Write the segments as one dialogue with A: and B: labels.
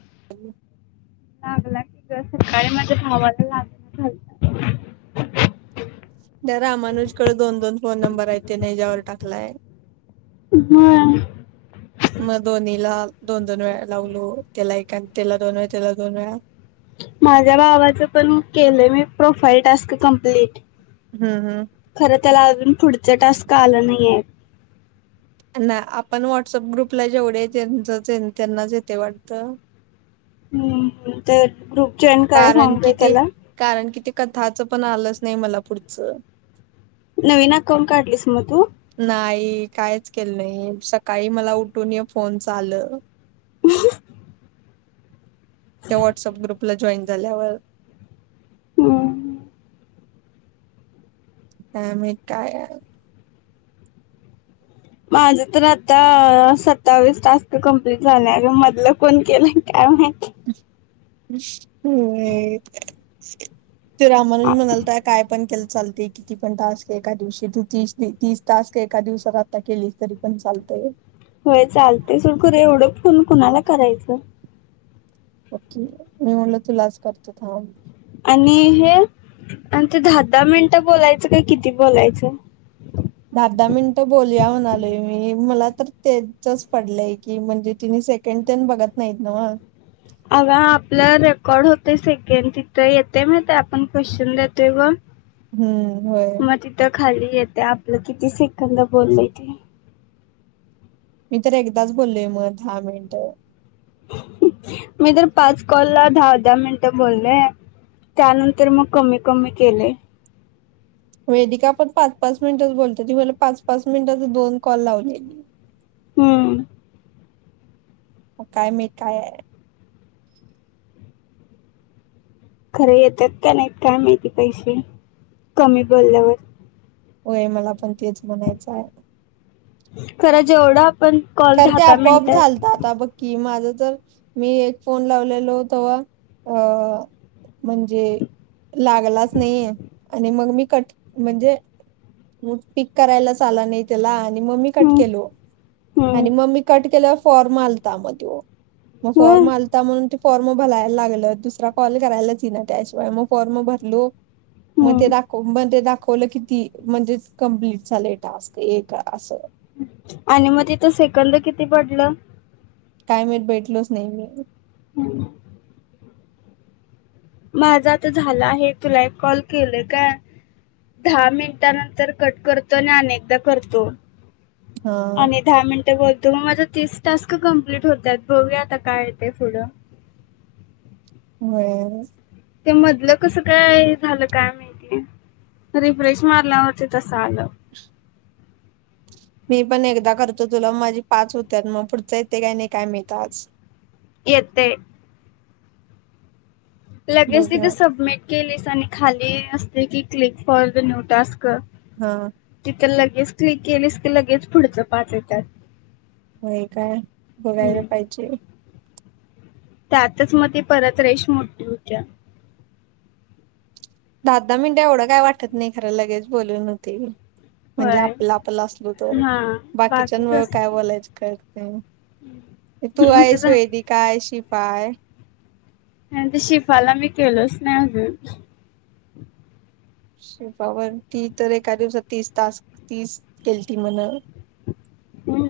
A: [inaudible]
B: हा [unintelligible] सर [unintelligible] सकाळी माझ्या भावाच [inaudible]
A: त्या रामानुजकड दोन-दोन फोन नंबर हायत तेन हेच्यावर टाकलाय.
B: [unintelligible]
A: मग दोन्हीला दोन-दोन वेळा लावलो. त्याला एक अन, त्याला दोन वेळा, त्याला दोन वेळा-
B: माझ्या भावाचं पण केलंय मी प्रोफाईल टास्क कंप्लीट.
A: हम्म हम्म.
B: [inaudible] खरं त्याला अजून- पुढचा टास्क आला नाहीयेत.
A: ना आपण व्हॉट्सअप ग्रुपला जेवढे त्यांच त्यांनाच येतय वाटत.
B: हम् ह ते ग्रुप जॉईन करायला
A: कारण
B: सांगतोय
A: की ते
B: त्याला
A: कारण की ते कथाच पण आलंच नाही मला पुढचं
B: नवीन अकाऊंट काढलीस मग तू
A: मी कायच केलं नाही सकाळी मला उठून फोनच आलं
B: [unintelligible]
A: त्या व्हॉट्सअप ग्रु प जॉईन झाल्यावर
B: हम्म
A: काय माहित काय है
B: माझं तर आता, सत्तावीस टास्क कंप्लीट झाल्या मधलं कोण केला काय मा
A: [inaudible] [unintelligible] [unintelligible] त्या रामानुज म्हणालता काय पण के चालतेय किती पण टास्क का एका दिवशी तू तीस तीस टास्क एका दिवसात आता केलीस तरी पण चालत
B: होय चालतय सोड, खर एवढं फोन कुणाला करायचं
A: बग की, मी म्हणल तुलाच करतो थांब
B: आणि हे आणि ते दहा दहा मिनिटं बोलायचं काय किती बोलायचं
A: दहा दहा मिनिटं बोलूया म्हणालोय मी. मला तर तेचच पडलंय की म्हणजे तिने सेकंड तेन बघत नाहीत नव्ह
B: अग आपलं रेकॉर्ड होतं सेकंड तिथं येते मग ते आपण क्वेश्चन देतोय ग
A: हम्म होय
B: म तिथं खाली येत ते आपलं किती सेकंद बोललोय ते
A: मी तर एकदाच बोललोय मग दहा मिनट
B: मी तर पाच कॉल ला दहा दहा मिनिटं बोलले त्यानंतर मग कमी कमी केलय
A: वेदिका पण पाच पाच मिनिटच बोलतो ती मला पाच पाच मिनिटच दोन कॉल लावलेली
B: हम्म
A: हो काय मी काय हाय
B: खरं येतात का नाहीत काय माहिती पैसे कमी बोलल्यावर
A: होय मला पण तेच म्हणायचं हाय
B: खर जेवढं आपण कॉल
A: खर
B: दहा
A: ते
B: दहा
A: आपोआप
B: मिनिटात
A: झालतात आता बघकी माझं र मी एक फोन लावलेलो तवा म्हणजे लागलाच नाही आणि मग मी क म्हणजे पिक करायलाच आला नाही त्याला आणि मम्मी कट
B: हम्म
A: केलो
B: हम्म
A: आणि मम्मी कट केल्याव फॉर्म आलता म तो, मग
B: होय
A: फॉर्म आलता म्हणून फॉर्म भलाय लागलं दुसरा कॉल करायलाच येईना त्याशिवाय मग फॉर्म भरलो. मे
B: हम्म
A: दाखो बंद दाख कोल किती म्हणजे, कंप्लीट झालय टास्क एक असं.
B: आणि मग तिथं सेकंद किती पडलं?
A: काय माहित बघितलं नाही मी.
B: हम. माझ आता झाला आहे, तुला एक कॉल केलं काय दहा मिनिटानंतर कट करतो आणि अनेकदा करतो.
A: हा
B: आणि दहा मिनटं बोल. तु माझ तीस टास्क कंप्लीट होतात. बघूया आता काय य ते पुुढ!
A: होय.
B: ते मधलं कस काय झालं काय माहिती. रिफ्रेश मारल्यावर ते तसं झालं.
A: मी पण एकदा खर्च तुला माझी पाच होत मग पुढच येते काही नाही काय माहीत आज.
B: येतंय. लगेच
A: बघ
B: तिथे सबमिट केलीस आणि खाली असते की click for the new task क
A: हा
B: तिक ल लगेच क्लिक केलीस, की लगेच पुढच पाच येतात.
A: होय काय बघायला
B: हम्म.
A: पाहिजे.
B: त्यातच मग ती परत रेश मोठीठी होत्या.
A: दहा दहा मिनिटं एवढं काय वाटत नाही खरं लगेच बोलून होते. म्हणजे
B: होय
A: आपला आपलं असलो तरो
B: हा बाकी
A: बाकीच्यां
B: कसं
A: काय बोलायच का तर तू आहे
B: म्हणजे झा-
A: वेदिका काशी पाय
B: आणि ते शिफाला मी केलंच नाही अजून.
A: शिपावर ती तर एका दिवसात तीस तास तीस केल ती म्हण!
B: हम.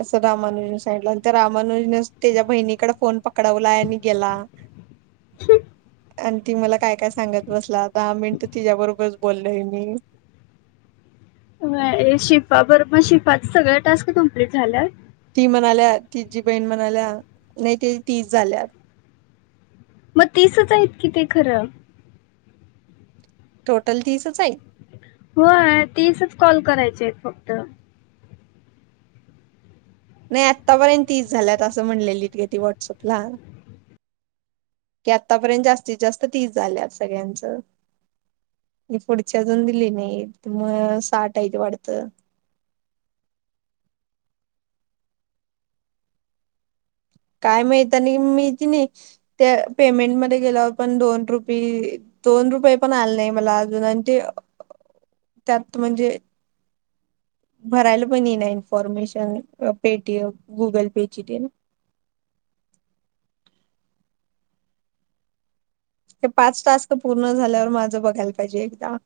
A: असं रामानुजी साईडला तर रामानुजने त्याच्या बहिणीकडे फोन पक कडवला आणि गेला. आणि ती मला काय काय सांगत बसला दहा मिनिट तिच्या बरोबरच बोललय मी,
B: शिफा बरो मग शिफाचा सगळ टास्क कम्प्लीट झाल्यात.
A: म्हणाल्यात तिजी बहीण म्हणाल्या नाही ते तीच झाल्यात.
B: म तीसच आहेत की ते खरं
A: टोटल तीसच आहे.
B: हो तीसच कॉल करायची आहेत फक्त
A: नाही आत्तापर्यंत तीस झाल्यात असं म्हणलेली ग ती ‌व्हॉट्सअपला की आतापर्यंत जास्तीत जास्त तीस झाल्यात सगळ्यांच मी पुढची अजून दिली नाही मग साठ आहेत वाटत. काय माहित नाही मीकी नाही त्या पेमेंटमध्येध्ये गेल्यावर पण दोन रुपय दोन रुपये पण आले नाही मला अजून आणि ते त्यात म्हणजे भरायला पण ये ना इन्फॉर्मेशन पेटीएम गुगल पेची दे ना हे पाच टास्क पूर्ण झाल्यावर माझं बघायला पाहिजे एकदा